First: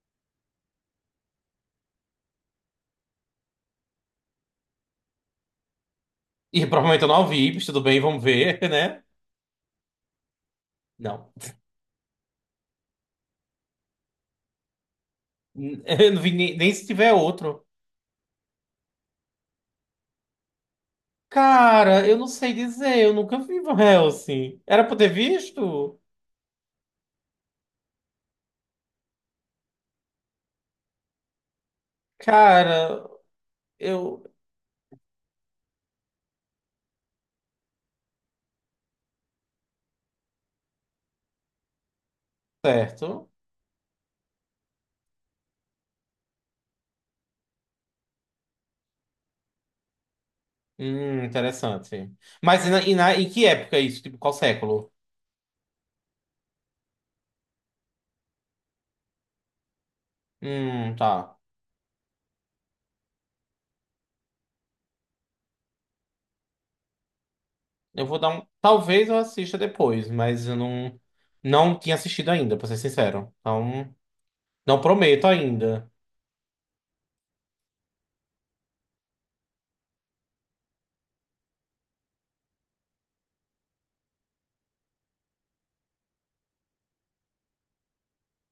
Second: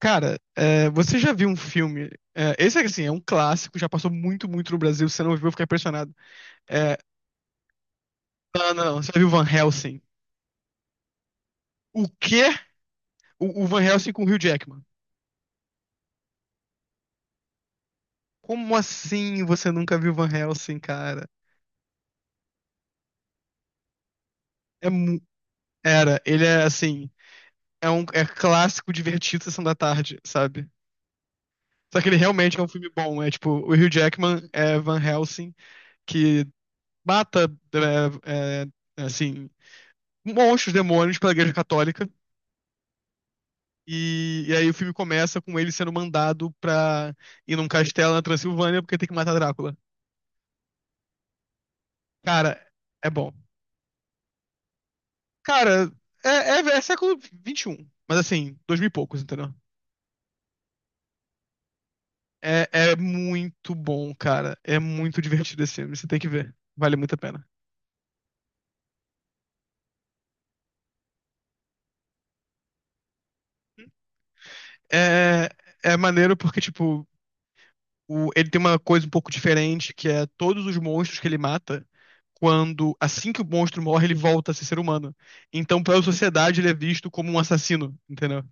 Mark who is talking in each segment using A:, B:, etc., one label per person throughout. A: Cara, você já viu um filme? Esse é assim, é um clássico, já passou muito, muito no Brasil. Se você não viu, eu fiquei impressionado.
B: E
A: É,
B: provavelmente eu não vi, mas tudo bem, vamos ver,
A: não, não, não,
B: né?
A: você já viu Van Helsing?
B: Não.
A: O quê? O Van Helsing com o Hugh Jackman.
B: Eu não vi nem se tiver outro.
A: Como assim você nunca viu Van Helsing, cara?
B: Cara, eu não sei dizer, eu nunca vi Van Helsing. Era
A: É,
B: pra eu ter
A: mu-
B: visto?
A: era, ele é assim, é um clássico divertido Sessão da Tarde, sabe? Só que ele realmente é um filme
B: Cara,
A: bom. É tipo, o Hugh
B: eu.
A: Jackman é Van Helsing que mata, é, é, assim, monstros, demônios pela Igreja Católica.
B: Certo.
A: E aí o filme começa com ele sendo mandado pra ir num castelo na Transilvânia porque tem que matar Drácula.
B: Interessante.
A: Cara,
B: Mas
A: é
B: em
A: bom.
B: que época é isso? Tipo, qual século?
A: Cara, é século XXI, mas assim, dois mil e poucos, entendeu?
B: Tá.
A: É muito bom, cara. É muito divertido esse filme, você tem que ver. Vale muito a pena.
B: Eu vou dar um. Talvez eu assista depois, mas eu não. Não tinha assistido ainda, pra ser sincero. Então, não prometo
A: É,
B: ainda.
A: é maneiro porque, tipo, ele tem uma coisa um pouco diferente, que é todos os monstros que ele mata, quando assim que o monstro morre, ele volta a ser ser humano. Então, pela sociedade, ele é visto como um assassino, entendeu?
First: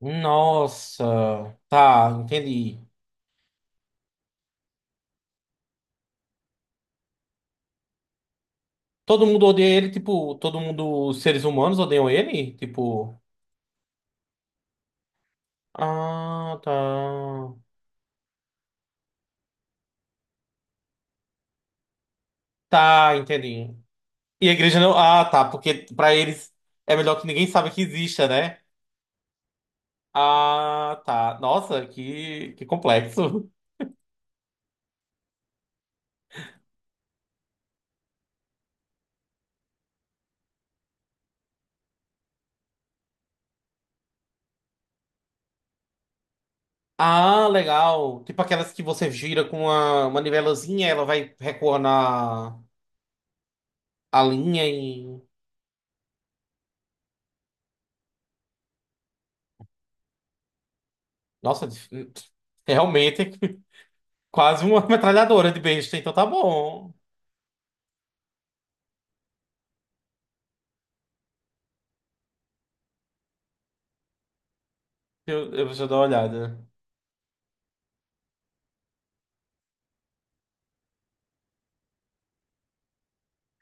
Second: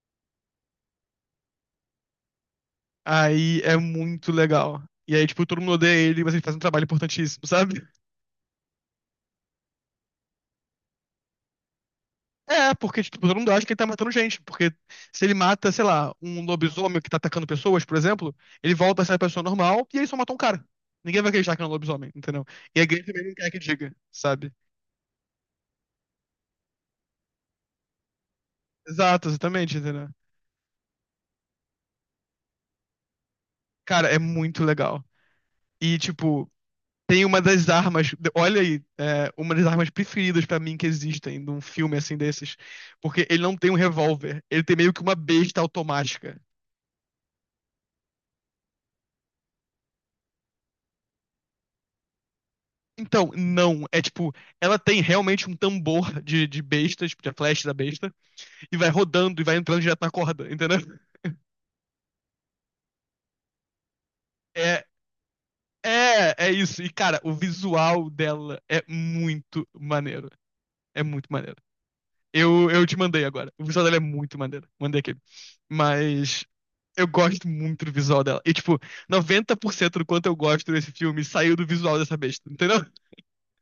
B: Nossa. Tá, entendi.
A: Aí é muito legal. E aí, tipo, todo mundo odeia ele, mas ele faz um trabalho importantíssimo, sabe?
B: Todo mundo odeia ele, tipo, todo mundo, os seres humanos odeiam ele?
A: É, porque, tipo,
B: Tipo,
A: todo mundo acha que ele tá matando gente. Porque se ele mata, sei lá, um
B: ah,
A: lobisomem que tá
B: tá.
A: atacando pessoas, por exemplo, ele volta a ser a pessoa normal e ele só matou um cara. Ninguém vai acreditar que é um lobisomem, entendeu? E a igreja
B: Tá,
A: também não quer que
B: entendi.
A: diga,
B: E a
A: sabe?
B: igreja não. Ah, tá, porque pra eles é melhor que ninguém saiba que exista, né?
A: Exato, exatamente, entendeu?
B: Ah, tá. Nossa, que complexo.
A: Cara, é muito legal. E, tipo, tem uma das armas. Olha aí, uma das armas preferidas pra mim que existem num filme assim desses. Porque ele não tem um revólver. Ele tem meio que uma besta automática.
B: Ah, legal. Tipo aquelas que você gira com uma manivelazinha, ela vai recuar na
A: Então, não. É
B: a
A: tipo,
B: linha
A: ela tem
B: e.
A: realmente um tambor de besta, tipo, de flecha da besta, e vai rodando e vai entrando direto na corda, entendeu?
B: Nossa, é realmente quase
A: É,
B: uma metralhadora de besta, então tá
A: é isso. E,
B: bom.
A: cara, o visual dela é muito maneiro. É muito maneiro. Eu te mandei agora. O visual dela é muito maneiro. Mandei aquele.
B: Eu vou dar uma
A: Mas
B: olhada.
A: eu gosto muito do visual dela. E, tipo, 90% do quanto eu gosto desse filme saiu do visual dessa besta, entendeu?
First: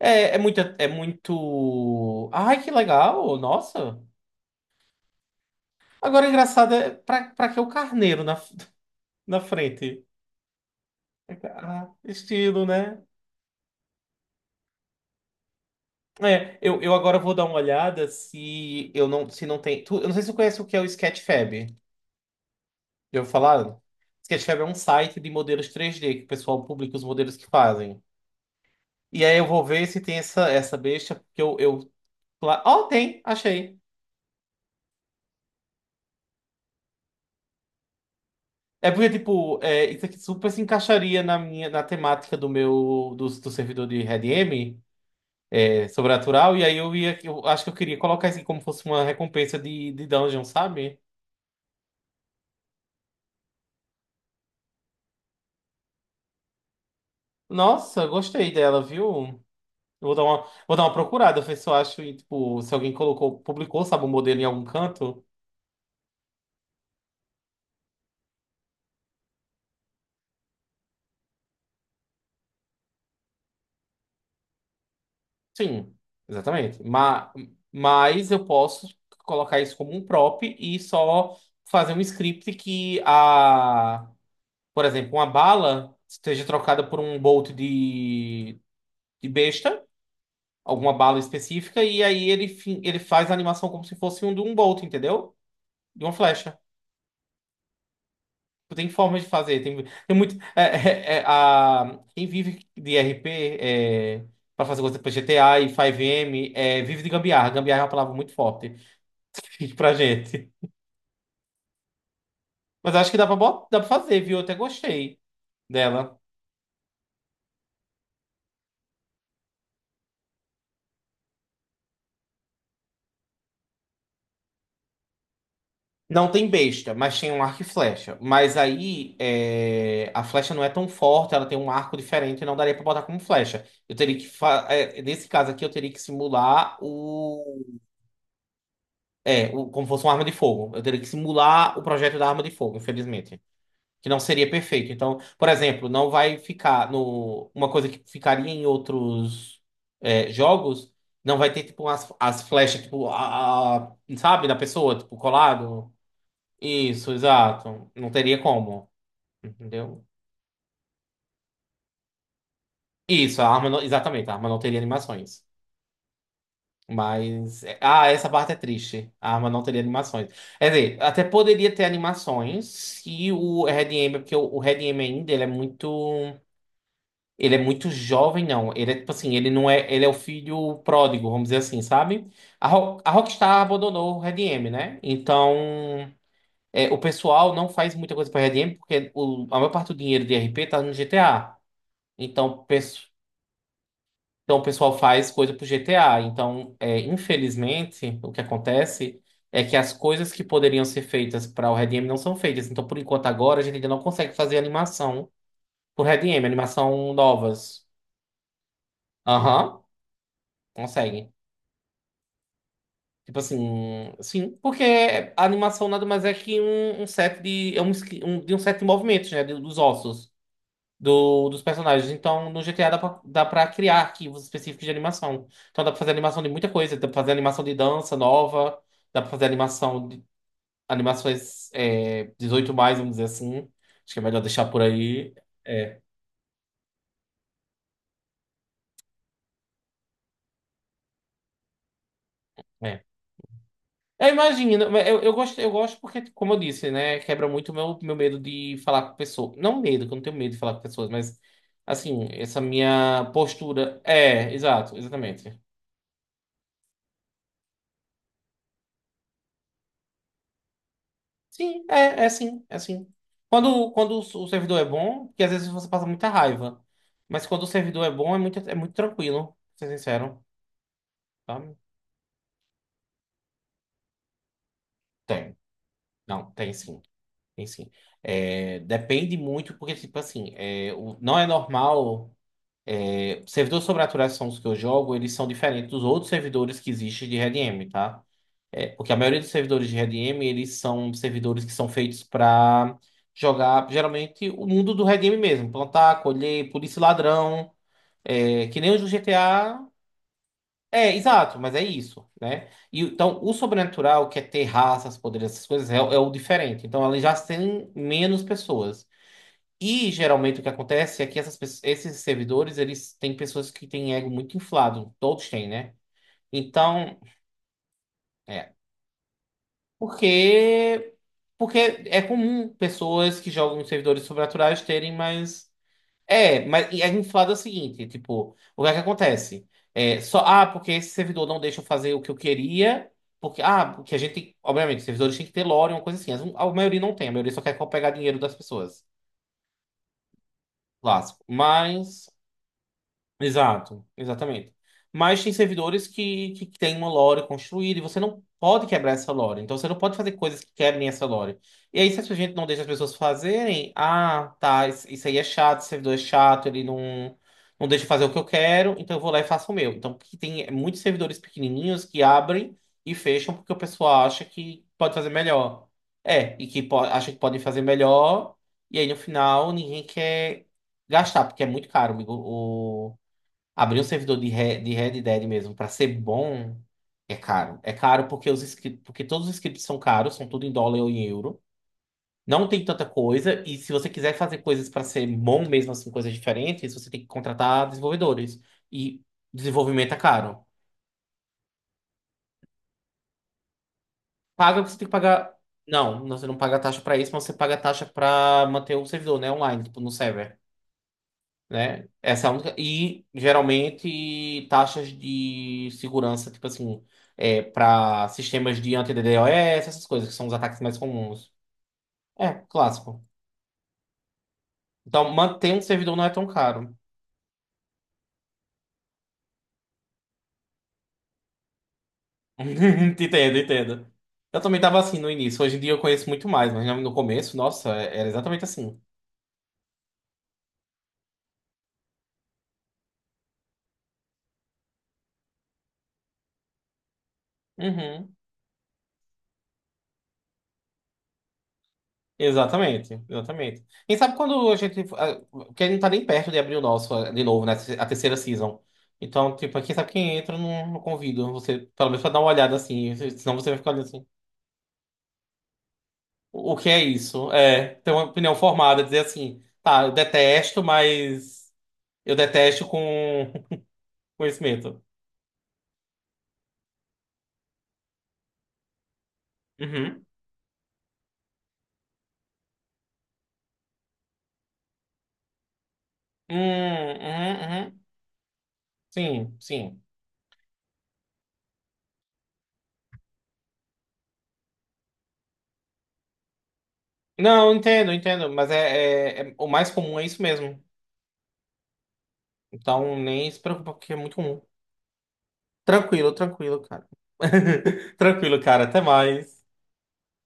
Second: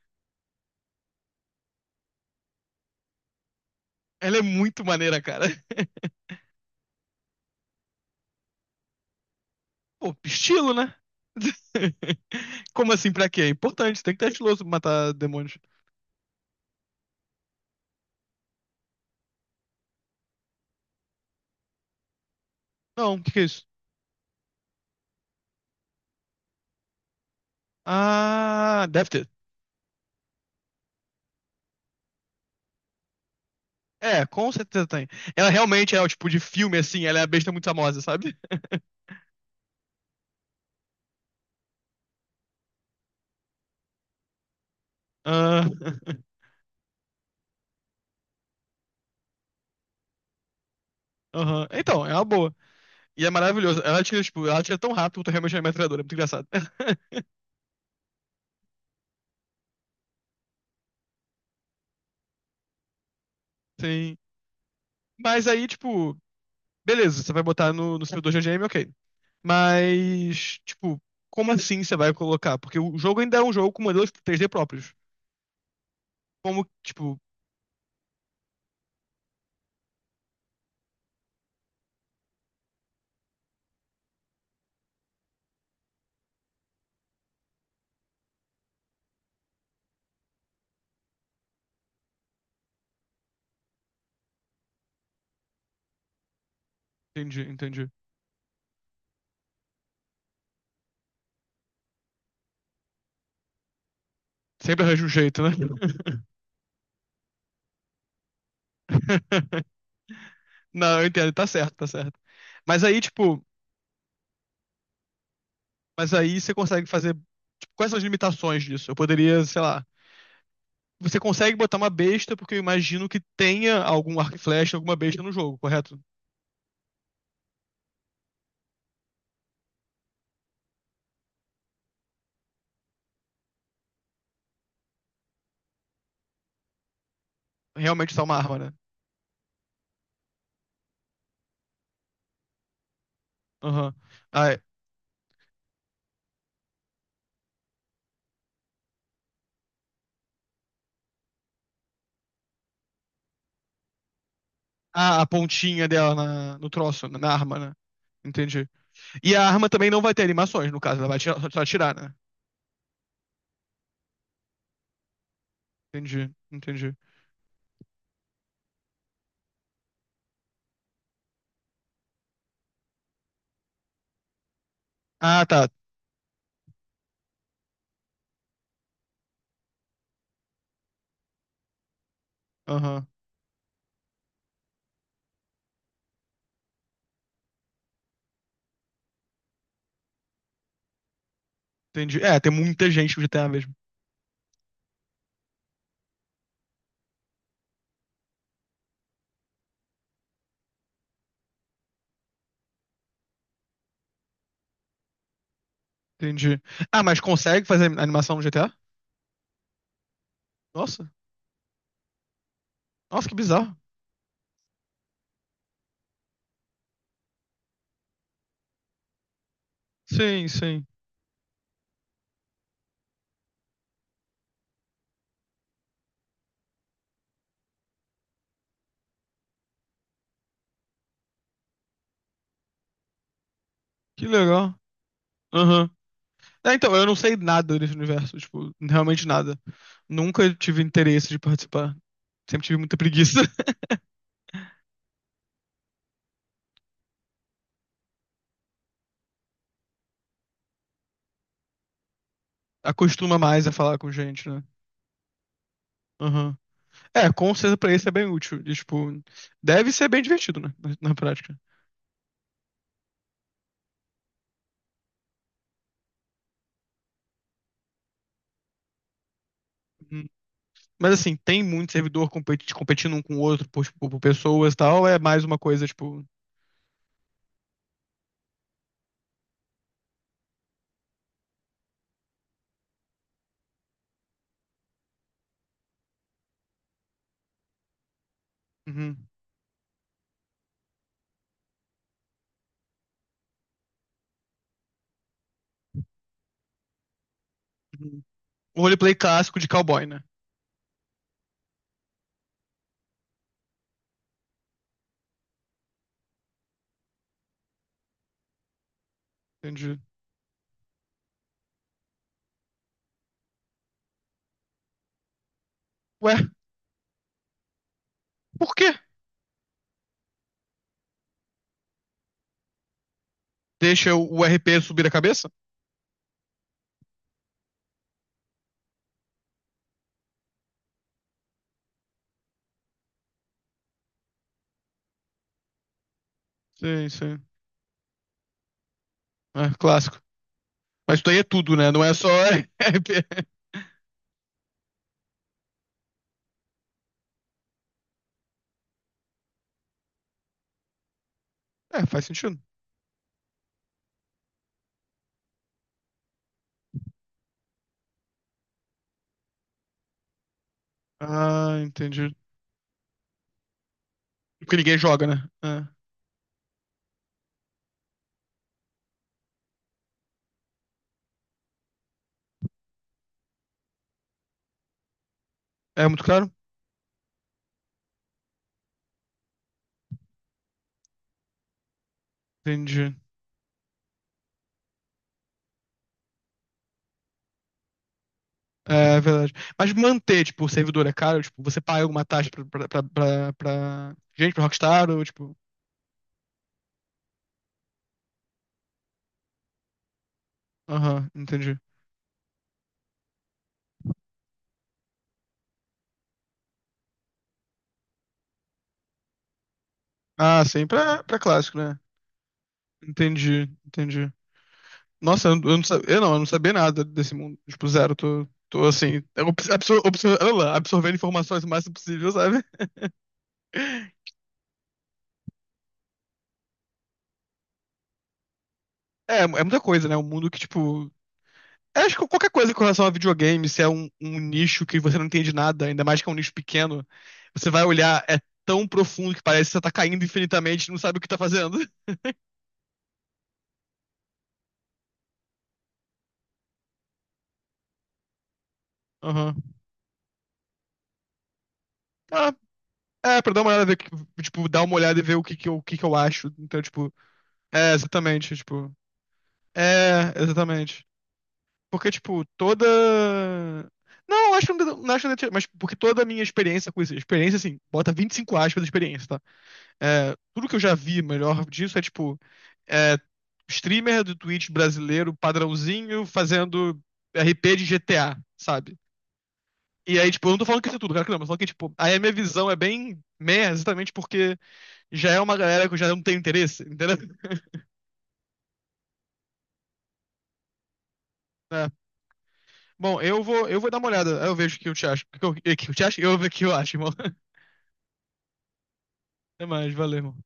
B: É muito, é muito. Ai, que legal! Nossa!
A: Ela é muito maneira, cara.
B: Agora, engraçado, é pra que o carneiro na, na frente?
A: Pô, estilo, né?
B: Ah, estilo,
A: Como
B: né?
A: assim, pra quê? É importante, tem que ter estiloso pra matar demônios.
B: É, eu agora vou dar uma olhada se eu não, se não tem. Eu não sei se você conhece o que é o Sketchfab.
A: Não,
B: Já
A: o
B: ouviu
A: que que é isso?
B: falar? Sketchfab é um site de modelos 3D que o pessoal publica os modelos que fazem.
A: Ah, deve
B: E
A: ter.
B: aí eu vou ver se tem essa besta, porque eu... Oh, tem! Achei!
A: É, com certeza tem. Ela realmente é o tipo de filme, assim, ela é a besta muito famosa, sabe?
B: É porque, tipo, é, isso aqui super se encaixaria na minha, na temática do meu, do servidor de RedM,
A: Ah,
B: é, sobrenatural, e aí eu ia, eu acho que eu queria colocar isso aqui como fosse uma recompensa de dungeon, sabe?
A: aham. Então, é uma boa. E é maravilhoso. Ela tira, tipo, ela tira tão rápido quanto realmente é metralhadora. É muito engraçado.
B: Nossa, gostei dela, viu? Eu vou dar uma, vou dar uma procurada, ver se eu acho, e, tipo, se alguém colocou, publicou, sabe, o
A: Sim.
B: modelo em algum canto.
A: Mas aí, tipo, beleza, você vai botar no seu 2 GGM, ok. Mas, tipo, como assim você vai colocar? Porque o jogo ainda é um jogo com modelos 3D próprios.
B: Sim,
A: Como,
B: exatamente.
A: tipo,
B: Mas eu posso colocar isso como um prop e só fazer um script que a por exemplo, uma bala seja trocada por um bolt de besta, alguma bala específica, e aí ele faz a animação como se fosse um de um bolt, entendeu? De uma flecha.
A: entendi, entendi.
B: Tem formas de fazer, tem muito. Quem vive de RP, é, para fazer
A: Sempre
B: coisa
A: arranja um
B: para
A: jeito, né?
B: GTA e 5M, vive de gambiarra. Gambiarra é uma palavra muito forte pra gente.
A: Não, eu entendo, tá certo, tá certo. Mas
B: Mas
A: aí,
B: acho que dá pra,
A: tipo,
B: bot- dá pra fazer, viu? Eu até gostei
A: mas
B: dela.
A: aí você consegue fazer, tipo, quais são as limitações disso? Eu poderia, sei lá. Você consegue botar uma besta, porque eu imagino que tenha algum arco e flecha, alguma besta no jogo, correto?
B: Não tem besta, mas tem um arco e flecha. Mas aí é, a flecha não é tão forte, ela tem um arco diferente, não daria pra botar como flecha. Eu teria que fa- é, Nesse caso aqui eu teria que simular o
A: Realmente só uma arma, né?
B: como fosse uma arma de fogo. Eu teria que simular o projeto da arma de fogo, infelizmente,
A: Aham.
B: que não seria
A: Ah, é.
B: perfeito. Então, por exemplo, não vai ficar no uma coisa que ficaria em outros jogos, não vai ter tipo as flechas tipo sabe, da pessoa, tipo
A: Ah, a pontinha
B: colado.
A: dela no troço,
B: Isso,
A: na arma, né?
B: exato. Não teria
A: Entendi.
B: como,
A: E a arma também não
B: entendeu?
A: vai ter animações, no caso, ela vai só atirar, né?
B: Isso, a arma não, exatamente, a arma não teria animações.
A: Entendi, entendi.
B: Mas, essa parte é triste. A arma não teria animações. Quer dizer, até poderia ter animações se o Red M porque o Red M ainda,
A: Ah, tá.
B: ele é muito jovem, não. Ele é tipo assim, ele não é, ele é o filho pródigo, vamos dizer assim, sabe? A, Ro-
A: Aham,
B: a Rockstar abandonou o Red M, né? Então, o pessoal não faz muita coisa para Red M porque a maior parte do dinheiro de RP tá no GTA.
A: entendi. É, tem
B: Então,
A: muita
B: pes-
A: gente no GTA mesmo.
B: então o pessoal faz coisa pro GTA. Então, infelizmente, o que acontece é que as coisas que poderiam ser feitas para o Red Em não são feitas. Então, por enquanto, agora a gente ainda não consegue fazer animação pro Red Em,
A: Entendi. Ah,
B: animação
A: mas consegue
B: novas.
A: fazer animação no GTA?
B: Aham,
A: Nossa,
B: consegue.
A: nossa, que
B: Tipo
A: bizarro.
B: assim, sim, porque a animação nada mais é que um set de, de um set de movimentos, né? Dos ossos.
A: Sim, sim.
B: dos personagens. Então, no GTA dá pra criar arquivos específicos de animação. Então, dá pra fazer animação de muita coisa. Dá pra fazer animação de dança nova, dá pra fazer animação de animações 18 mais, vamos dizer assim. Acho que é
A: Que
B: melhor deixar
A: legal.
B: por aí.
A: Aham.
B: É,
A: É, então, eu não sei nada desse universo, tipo, realmente nada. Nunca tive interesse de participar. Sempre tive muita
B: é.
A: preguiça.
B: Eu imagino, mas eu gosto, eu gosto porque, como eu disse, né, quebra muito o meu medo de falar com pessoas. Não medo, que eu não tenho medo de falar com pessoas, mas, assim, essa minha
A: Acostuma mais a falar
B: postura.
A: com gente,
B: É,
A: né?
B: exato, exatamente.
A: Aham. É, com certeza pra isso é bem útil. E, tipo, deve ser bem divertido, né? Na prática.
B: Sim, é sim, é sim. Quando o servidor é bom, porque às vezes você passa muita raiva. Mas quando o servidor é bom, é muito tranquilo, pra ser
A: Uhum.
B: sincero,
A: Mas assim, tem
B: sabe?
A: muito servidor competindo um com o outro por, tipo, por pessoas e tal. É mais
B: Tem.
A: uma coisa, tipo.
B: Não, tem sim. Tem sim. É, depende muito, porque, tipo assim, não é normal. Servidores sobre atualizações que eu jogo, eles são diferentes dos outros servidores que existem de RedM, tá? É, porque a
A: Uhum,
B: maioria dos servidores de RedM, eles são servidores que são feitos para jogar, geralmente, o mundo do RedM mesmo. Plantar, colher, polícia e ladrão,
A: uhum.
B: que
A: O
B: nem os do
A: roleplay clássico de
B: GTA.
A: cowboy, né?
B: É, exato, mas é isso, né? E, então, o sobrenatural, que é ter raças, poderes, essas coisas, é o diferente. Então, ela já tem menos pessoas.
A: Entendi.
B: E geralmente o que acontece é que esses servidores, eles têm pessoas que têm ego muito inflado. Todos têm, né?
A: Ué,
B: Então,
A: por
B: é.
A: quê?
B: Porque, porque é comum pessoas que jogam em
A: Deixa
B: servidores
A: o R p
B: sobrenaturais
A: subir a
B: terem
A: cabeça?
B: mais. É, mas e é inflado é o seguinte, tipo, o que é que acontece? É, só, ah, porque esse servidor não deixa eu fazer o que eu queria, porque, ah, porque a gente tem, obviamente, servidores têm que ter lore, uma coisa assim, A maioria
A: Sim,
B: não tem, a
A: sim.
B: maioria só quer pegar dinheiro das pessoas,
A: É, clássico. Mas isso daí é
B: clássico,
A: tudo, né? Não é só.
B: mas...
A: R P.
B: Exato, exatamente. Mas tem servidores que têm uma lore construída e você não pode quebrar essa lore. Então você não pode fazer coisas que quebrem essa lore. E
A: É,
B: aí, se
A: faz
B: a gente
A: sentido.
B: não deixa as pessoas fazerem, ah, tá, isso aí é chato, esse servidor é chato, ele não deixa eu fazer o que eu quero, então eu vou lá e faço o meu. Então que tem muitos servidores
A: Ah,
B: pequenininhos que
A: entendi.
B: abrem e fecham porque o pessoal acha
A: Porque
B: que
A: ninguém
B: pode
A: joga,
B: fazer
A: né?
B: melhor. É, e acha que podem fazer melhor, e aí no final ninguém quer gastar, porque é muito caro, amigo. Abrir um servidor de Red Dead mesmo pra
A: É
B: ser
A: muito caro?
B: bom é caro. É caro porque os scripts, porque todos os scripts são caros, são tudo em dólar ou em euro. Não tem tanta
A: Entendi.
B: coisa, e se você quiser fazer coisas pra ser bom mesmo assim, coisas diferentes, você tem que contratar desenvolvedores.
A: É
B: E
A: verdade. Mas
B: desenvolvimento é
A: manter,
B: caro.
A: tipo, o servidor é caro? Tipo, você paga alguma taxa pra gente, pra
B: Paga, você tem
A: Rockstar?
B: que
A: Ou, tipo.
B: pagar. Não, você não paga taxa pra isso, mas você paga taxa pra manter o servidor, né, online, tipo, no server.
A: Aham, entendi.
B: Né? Essa é a única. E geralmente taxas de segurança, tipo assim, para sistemas de anti-DDoS, essas coisas, que são os
A: Ah,
B: ataques
A: sim,
B: mais
A: pra
B: comuns.
A: clássico, né?
B: É, clássico.
A: Entendi, entendi.
B: Então,
A: Nossa,
B: manter um servidor não é
A: eu não
B: tão
A: sabia
B: caro.
A: nada desse mundo. Tipo, zero, tô assim, olha lá, absorvendo informações o máximo possível, sabe?
B: Entendo, entendo. Eu também tava assim no início. Hoje em dia eu conheço muito mais, mas no começo, nossa, era exatamente assim.
A: É muita coisa, né? Um mundo que, tipo, eu acho que qualquer coisa com relação a videogame, se é um nicho que você não entende nada, ainda mais que é um nicho pequeno, você vai olhar,
B: Uhum.
A: é tão profundo que parece que você tá caindo infinitamente e não sabe o que tá fazendo.
B: Exatamente, exatamente. E sabe quando a gente. Porque a gente não tá nem perto de abrir o nosso de novo, né? A terceira season. Então,
A: Aham.
B: tipo, quem sabe quem entra, eu não convido você, pelo menos pra dar uma
A: Ah,
B: olhada assim.
A: é, pra
B: Senão
A: dar uma
B: você vai
A: olhada,
B: ficar
A: ver,
B: olhando assim.
A: tipo, dar uma olhada e ver o que que eu acho.
B: O
A: Então,
B: que é
A: tipo,
B: isso?
A: é,
B: É, ter uma opinião
A: exatamente, tipo,
B: formada, dizer assim, tá, eu
A: é,
B: detesto,
A: exatamente.
B: mas
A: Porque,
B: eu
A: tipo, toda...
B: detesto com
A: Não, acho que não,
B: conhecimento.
A: não acho que mas porque toda a minha experiência com isso, experiência, assim, bota 25 aspas de experiência, tá?
B: Uhum.
A: É, tudo que eu já vi melhor disso é, tipo, é, streamer do Twitch brasileiro, padrãozinho, fazendo
B: Uhum,
A: RP de
B: uhum.
A: GTA, sabe?
B: Sim, sim.
A: E aí, tipo, eu não tô falando que isso é tudo, cara, que não, mas eu tô falando que, tipo, aí a minha visão é bem meia, exatamente porque já é uma galera que eu já não tenho interesse, entendeu?
B: Não, entendo, entendo, mas o mais comum é isso mesmo.
A: É.
B: Então,
A: Bom, eu
B: nem se
A: vou, eu vou
B: preocupa,
A: dar uma
B: porque é muito
A: olhada, aí eu
B: comum.
A: vejo o que eu te acho. O que eu te acho? Eu
B: Tranquilo,
A: vou ver o que eu
B: tranquilo,
A: acho,
B: cara.
A: irmão.
B: Tranquilo, cara. Até mais.
A: Até mais, valeu, irmão.